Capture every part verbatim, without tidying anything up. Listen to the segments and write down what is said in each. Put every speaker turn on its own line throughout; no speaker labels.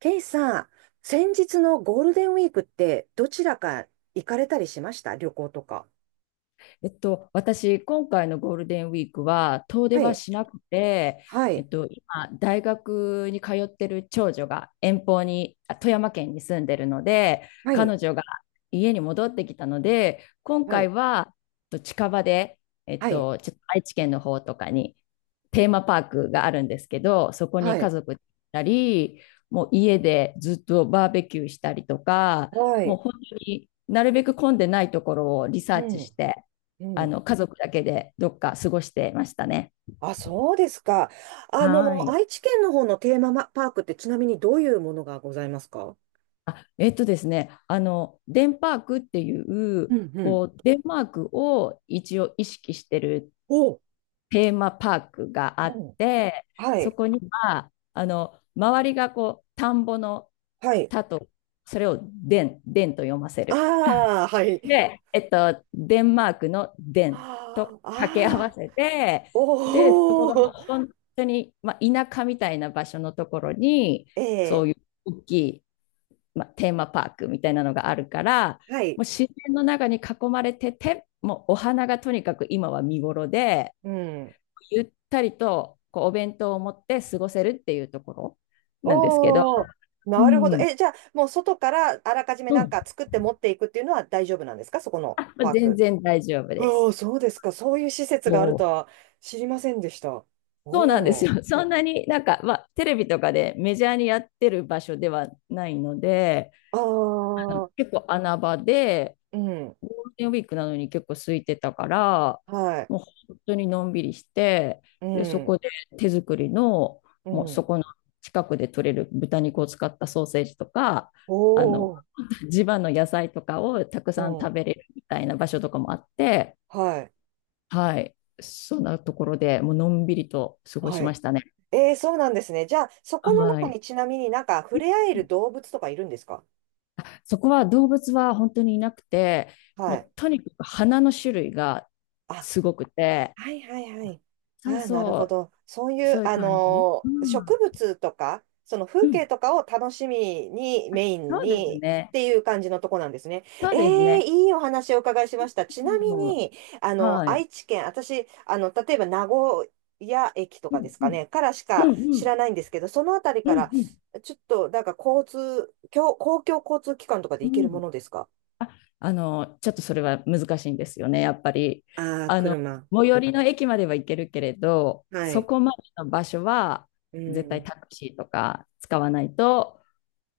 ケイさん、先日のゴールデンウィークってどちらか行かれたりしました、旅行とか？
えっと、私、今回のゴールデンウィークは遠出
は
は
い、
しなくて、
は
え
い、
っと、今、大学に通ってる長女が遠方に、あ富山県に住んでるので、
はい、
彼女が家に戻ってきたので、今
は
回
い、
は、えっと近場で、えっ
はい、
と、ちょっと愛知県の方とかにテーマパークがあるんですけど、そこに
は
家
い、
族で行ったり、もう家でずっとバーベキューしたりとか、
は
もう
い、
本当になるべく混んでないところをリサ
う
ーチし
ん、
て、
う
あ
ん。
の家族だけでどっか過ごしてましたね。
あ、そうですか。あ
は
の、
い。
愛知県の方のテーマパークってちなみにどういうものがございますか？
あ、えっとですね、あの、デンパークっていう、
うんうん。
こう、デンマークを一応意識してる
お、う
テーマパークがあっ
ん。
て、
は
そ
い、
こには、あの、周りがこう、田んぼの
はい。
田と、それをデン、デンと読ませる。
ああ、はい。
で、えっと、デンマークのデンと
ああ、
掛け合わ
ああ、
せて、で、そこ
お
がもう
お、
本当に、まあ、田舎みたいな場所のところに、
え
そ
え、
ういう大きい、まあ、テーマパークみたいなのがあるから、
はい、
もう自然の中に囲まれてて、もうお花がとにかく今は見頃で、
うん。
ゆったりとこうお弁当を持って過ごせるっていうところなんですけど、
おー、
う
なるほど。
ん、
え、じゃあ、もう外からあらかじめ
う
なん
ん、
か作って持っていくっていうのは大丈夫なんですか、そこの
あ、
パー
全
ク？
然大丈夫で
おー、
す。
そうですか。そういう施設
も
があると
う
は知りませんでした。
そうなんです
おー。
よ。そんなになんか、まあ、テレビとかでメジャーにやってる場所ではないので、
あ
あの
ー、
結構穴場で、
うん。
ゴールデンウィークなのに結構空いてたから、
はい。
もう本当にのんびりして、
う
で、そ
ん。
こで手作りの、
う
もうそ
ん。
この近くで取れる豚肉を使ったソーセージとか、あの、
おー。
地場の野菜とかをたく
う
さん食
ん。
べれるみたいな場所とかもあって、
はい。
はい、そんなところでもうのんびりと過ご
は
しま
い。
したね。
えー、そうなんですね。じゃあ、そこの
は
中
い。
にちなみになんか触れ合える動物とかいるんですか？
そこは動物は本当にいなくて、
は
も
い。
うとにかく花の種類が
あ、
すごくて、
はいはいはい。
そう
ああ、なる
そ
ほど。そう
う、
いう、
そういう
あ
感じ。
の
う
ー植
ん。
物とか、その
う
風景
ん。
とかを楽しみに、メイン
そうです
にっ
ね。
ていう感じのとこなんですね。
そ
え
うです
え
ね。
いいお話をお伺いしました。ちなみ
うん、
に、あの、
はい。
愛知県、私、あの、例えば名古屋駅と
う
かで
ん、
す
う
か
ん。
ね、からし
う
か
ん、う
知
ん。
らないんですけど、そのあたりか
うん、
ら、
うん。
ちょっと、なんか交通、公公共交通機関とかで
う
行けるも
ん。
のですか？
あ、あの、ちょっとそれは難しいんですよね、やっぱり。
ああー、
あの、
車。
最寄りの駅までは行けるけれど、
は
そ
い。
こまでの場所は
う
絶対
ん。
タクシーとか使わないと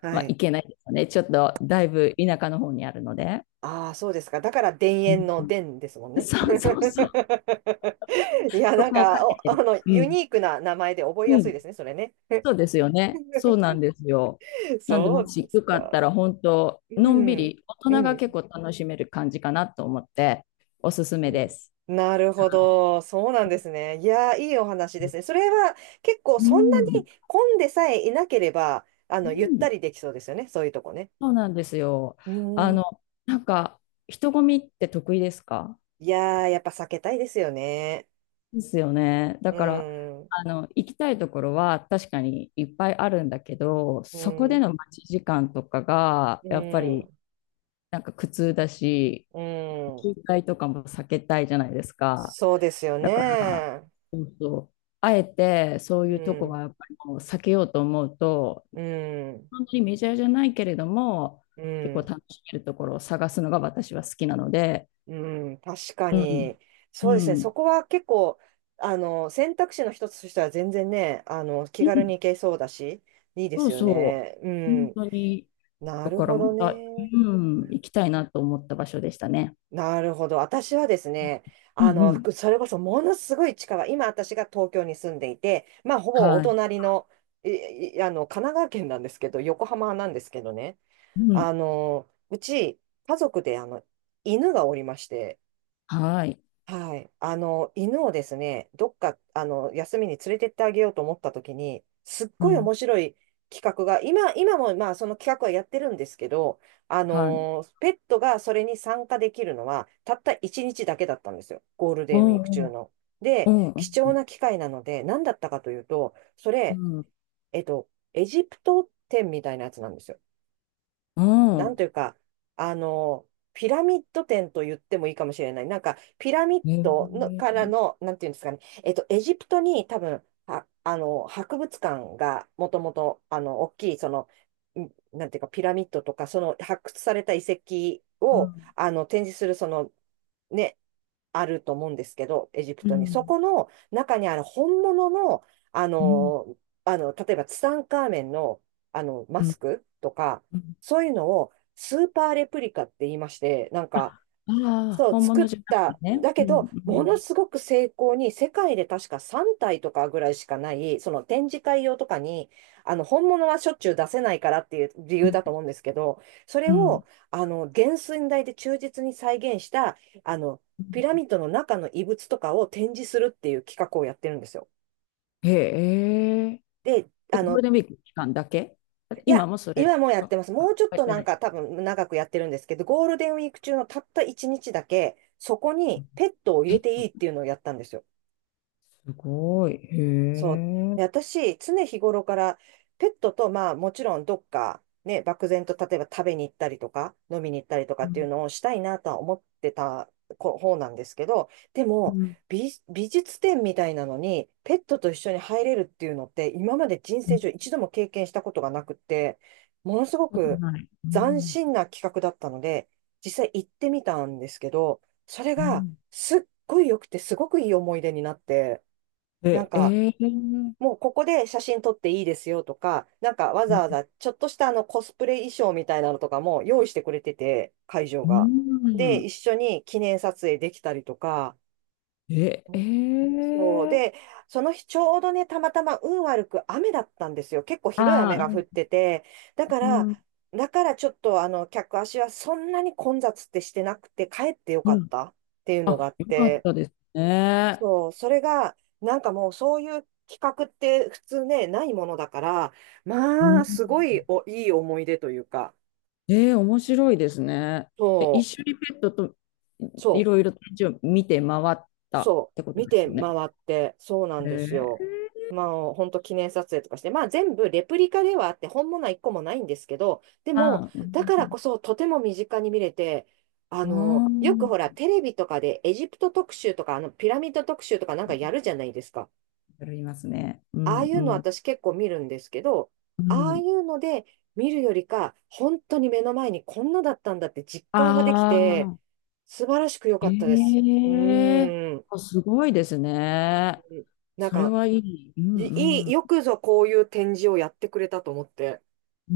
は
まあ、行
い。
けないですね。ちょっと、だいぶ田舎の方にあるので。
ああ、そうですか。だから、田
う
園
ん
の
うん
田ですもんね。
そうそうそう。
いや、
そ
なん
こをか
か、
け
お、あ
て。
の、
う
ユ
ん。
ニークな名前で覚え
う
やすい
ん。
ですね、それね。
そうですよね。そうなんですよ。なんで、
そ
も
うで
し
す
よかったら、
か。
本当
う
のんび
ん、
り、大人
う
が結
ん、
構楽しめる感じかなと思って、おすす
う
めで
ん。
す。
なる
は
ほど。そうなんですね。いやー、いいお話
い
ですね。それは結構、
う
そんなに
ん、
混んでさえいなければ、あ
う
の、ゆった
ん、
りできそうですよね、そういうとこね。
そうなんですよ。
う
あ
ん。
の、なんか、人混みって得意ですか？
いやー、やっぱ避けたいですよね。
ですよね。だ
う
から、
ん、うん、
あの、行きたいところは確かにいっぱいあるんだけど、そこで
う
の待ち時間とかが、
ん、
やっぱりなんか苦痛だし、
うん。
渋滞とかも避けたいじゃないですか。
そうですよ
だから、
ね。
そうそう。あえてそう
う
いうとこは
ん、
やっぱりもう避けようと思うと、
うん、
本当にメジャーじゃないけれども、
う
結構
ん、
楽しめるところを探すのが私は好きなので、
うん、確か
うん、
に。
う
そうですね。そ
ん、
こは結構、あの、選択肢の一つとしては全然ね、あの、気
う
軽
ん、
に行けそうだし、いいで
そう
すよ
そ
ね。
う、本
う
当に。
ん。な
と
る
ころ
ほど
も、あ
ね。
うん、行きたいなと思った場所でしたね。
なるほど。私はですね、
う
あ
んう
の、
ん。
くそれこそものすごい近い、今私が東京に住んでいて、まあ、ほぼお
はい。
隣の、いいあの、神奈川県なんですけど、横浜なんですけどね、
うん。
あの、うち、家族で、あの、犬がおりまして、
はい。
はい。あの、犬をですね、どっか、あの、休みに連れてってあげようと思ったときに、すっ
う
ごい
ん。
面白い企画が、今、今も、まあ、その企画はやってるんですけど、あ
はい。
の、ペットがそれに参加できるのは、たったいちにちだけだったんですよ、ゴールデンウィ
お
ーク
うお
中
う。
の。で、
おうう
貴重
ん。
な機会なので、何だったかというと、それ、
う
えっと、エジプト展みたいなやつなんですよ。
ん。お
なんと
う。
いうか、あの、ピラミッド展と言ってもいいかもしれない。なんか、ピラミッ
へ
ドの
え。
からの、なんていうんですかね、えっと、エジプトに多分、は、あの、博物館がもともと、あの、大きい、その、んなんていうか、ピラミッドとか、その発掘された遺跡
う
を、
ん。
あの、展示する、その、ね、あると思うんですけど、エジプ
う
トに。そ
ん。
この中にある本物の、あ
うん。
の、あの、例えばツタンカーメンの、あの、マ
う
ス
ん。
クとか、
うん。
そういうのをスーパーレプリカって言いまして、なん
あ、
か、
ああ、
そう、
本
作
物
っ
じゃなくて
た。
ね。
だ
う
け
ん。
ど、
う
もの
ん。
すごく精巧に、世界で確かさんたい体とかぐらいしかない、その展示会用とかに、あの、本物はしょっちゅう出せないからっていう理由だと思うんですけど、それ
う
を、
ん。
あの、原寸大で忠実に再現した、あの、
う
ピラ
ん
ミッドの中の遺物とかを展示するっていう企画をやってるんですよ。
へえ。
で、
え、
あ
ゴール
の、
デンウィーク期間だけ
い
今
や、
もそれ
今もうやっ
は、
てます。
あ、
もうちょっ
やっ
と
て
な
な
ん
い。
か多分長くやってるんですけど、ゴールデンウィーク中のたったいちにちだけ、そこにペットを入
ペ
れ
ッ
ていい
ト。
っていうのをやったんですよ。
すごい。へ
そう。
え。
で、私、常日頃からペットと、まあ、もちろんどっか、ね、漠然と例えば食べに行ったりとか、飲みに行ったりとかっていうのをしたいなとは思ってたこ方なんですけど、で
う
も、
ん、
美、美術展みたいなのに、ペットと一緒に入れるっていうのって、今まで人
う
生上
ん、
一度も経験したことがなくって、ものすご
こと
く
ない。う
斬
ん、
新な企画だったので、実際行ってみたんですけど、それ
う
が
ん。
すっごい良くて、すごくいい思い出になって、なん
え、
か、
えー
もうここで写真撮っていいですよとか、なんかわ
う
ざ
ん
わざちょっとしたあのコスプレ衣装みたいなのとかも用意してくれてて、会場が。で、一緒に記念撮影できたりとか、う
え、え
ん、そう。で、
え
その日ちょうどね、たまたま運悪く雨だったんですよ。結構ひどい雨
あ
が降っ
あ、
てて、だか
う
ら、
ん、
だからちょっとあの客足はそんなに混雑ってしてなくて、帰ってよ
う
かっ
ん。
たっていうのがあ
あ、
っ
よかっ
て、
たですね。
そう、それが、なんかもうそういう企画って普通ね、ないものだから、
う
まあ、すごい
ん。
お、いい思い出というか、
えー面白いですね。
そ
え、一緒にペットと
う、
い
そう、
ろいろ展示を見て回ったっ
そ
てこ
う、
と
見
です
て
よね。
回って、そうなんですよ。
ええ
まあ、本当記念撮影とかして、まあ全部レプリカではあって、本物は一個もないんですけど、で
あ
も、
あ、う
だから
ん。
こそとても身近に見れて、あ
う
の、よく
ん。
ほら、テレビとかでエジプト特集とか、あの、ピラミッド特集とかなんかやるじゃないですか。
ありますね。う
ああ
ん、
い
う
うの
ん、
私結構見るんですけど、
う
ああい
ん。
うので見るよりか、本当に目の前にこんなだったんだって実感ができ
あ
て、
あ。
素晴らしく良かったです。
え
う
え
ーん。
あ、すごいですね。
なん
それ
か、
はいい。う
い
ん
い
う
い、よ
ん。
くぞこういう展示をやってくれたと思って。
う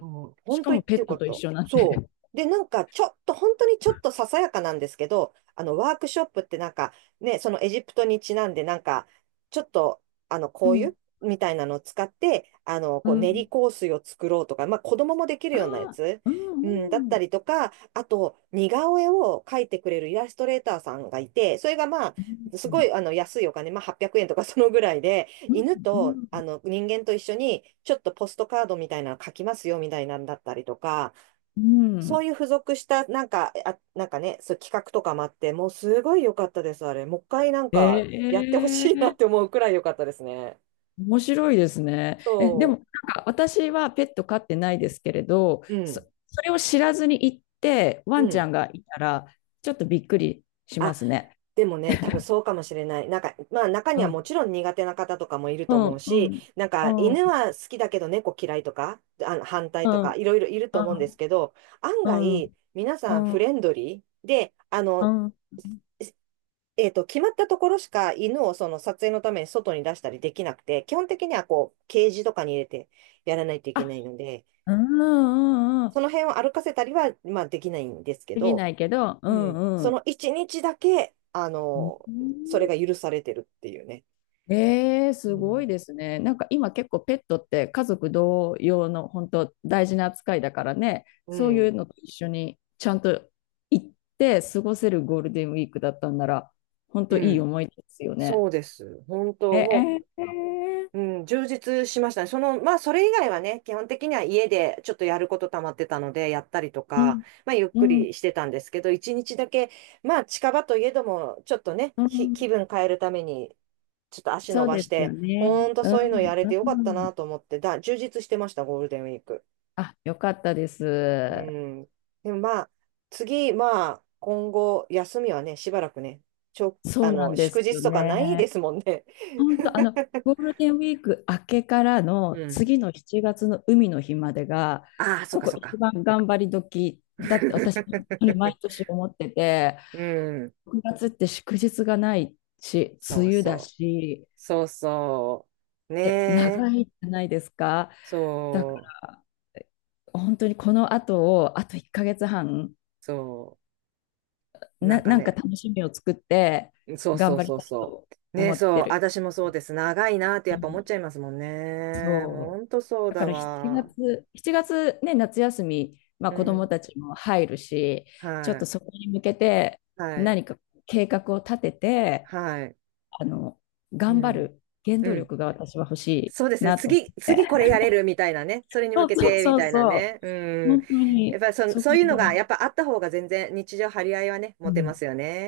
うん、
し
本
か
当言
も
っ
ペ
てよ
ッ
か
ト
っ
と一
た。
緒になって。
そう。で、なんか、ちょっと、本当にちょっとささやかなんですけど、あの、ワークショップってなんか、ね、そのエジプトにちなんで、なんか、ちょっと、あの、
う
こうい
ん。
うみたいなのを使って、あの、
う
こう、練
ん。
り香水を作ろうとか、まあ、子供もできる
あ
ようなや
あ、
つ、
う
うん、だっ
んう
た
ん。
りとか、あと、似顔絵を描いてくれるイラストレーターさんがいて、それがまあ、
う
すご
ん
い、あの、安いお金、まあ、はっぴゃくえんとかそのぐらいで、
う
犬
んう
と
ん。
あの人間と一緒にちょっとポストカードみたいなの書きますよみたいなんだったりとか、
う
そ
ん
ういう付属したなんか、あ、なんかね、そう企画とかもあって、もうすごい良かったです、あれ。もう一回なんか
え
やってほしいなって
え
思うくらい良かったですね。
面白いですね。え、でも、
そ
なんか私はペット飼ってないですけれど、
う。う
そ、
ん。
それを知らずに行って、
う
ワンちゃ
ん。
んがいたら、ちょっとびっくりしま
あ、
すね。
でもね、多分そうかもしれない。なんか、まあ中
う
には
ん。
もちろん苦手な方とかもいる
う
と思う
ん、う
し、
ん、
なんか
う
犬
ん。
は好きだけど猫嫌いとか、あの反対
う
と
ん
か、いろいろいる
う
と思うんです
ん、
けど、案
う
外、
ん、
皆さん
う
フ
ん、
レンドリーで、あ
う
の、
ん。
えっと、決まったところしか犬をその撮影のために外に出したりできなくて、基本的にはこう、ケージとかに入れてやらないといけ
あ、
ないので、
うん、うん、う
そ
ん。
の辺を歩かせたりは、まあできないんですけ
でき
ど、
ないけど、う
うん、
ん、う
そ
ん。
の一日だけ、あ
う
の、そ
ん
れが許されてるっていうね。
えー、
う
すごい
ん、
ですね。なんか今結構ペットって家族同様の本当大事な扱いだからね、
う
そういう
ん、
のと一緒にちゃんと行って過ごせるゴールデンウィークだったんなら、本
う
当いい
ん、
思い出ですよ
そ
ね。
うです。本
え
当、も
えー、
う、うん、充実しましたね。その、まあ、それ以外はね、基本的には家でちょっとやること溜まってたので、やったりと
う
か、
ん、
まあ、ゆっ
う
く
ん、
りしてたんですけど、一日だけ、まあ、近場といえども、ちょっとね、
う
ひ
ん、
気分変えるために、ちょっと足
そ
伸
う
ば
で
し
すよ
て、
ね。
ほんと
う
そういうの
ん、
やれ
う
てよかったな
ん。
と思って、だ、充実してました、ゴールデンウィーク。
あ、よかったで
う
す。
ん。でもまあ、次、まあ、今後、休みはね、しばらくね、ちょ
そ
あ
うな
の、
んで
祝
す
日
よ
とかないで
ね。
すもんね。
本当、あの、ゴールデンウィーク明けからの
うん。
次のしちがつの海の日までが、
ああ、そう
こ
か、
こ
そう
一
か。
番頑張り時だって私、本当に毎 年思ってて、
うん。
ろくがつって祝日がないし、
そ
梅
う
雨だ
そう。
し、
そうそう。ね
いや長
え。
いじゃないですか。だか
そう。
ら、本当にこの後を、あといっかげつはん、
そう。な
な、
んか
なんか
ね。
楽しみを作って、
そう
頑
そう
張り
そう
たい
そ
と
う。ね
思
え、
っ
そ
て
う。
る。
私もそうです。長いなってやっぱ思っちゃいますもんね。ほ
そう。
んとそう
だか
だ
ら7
わ。
月、しちがつね、夏休み、まあ、
う
子ども
ん。
たちも入るし、ちょっ
は
と
い。
そこに向けて
はい。
何か計画を立てて、
はい。
あの、
う
頑張
ん。
る原
う
動
ん。
力が私は欲し
そうで
い
すね。
なと思っ
次、
て。
次これやれるみたいなね。それに向
そう
け
そう
てみ
そう
たいな
そう。
ね。うん。
本当
やっ
に、
ぱりそ、
そ
そう
こ
いう
ぐ
の
ら
が、
い。
やっぱあった方が全然日常張り合いはね、
う
持てま
ん
すよね。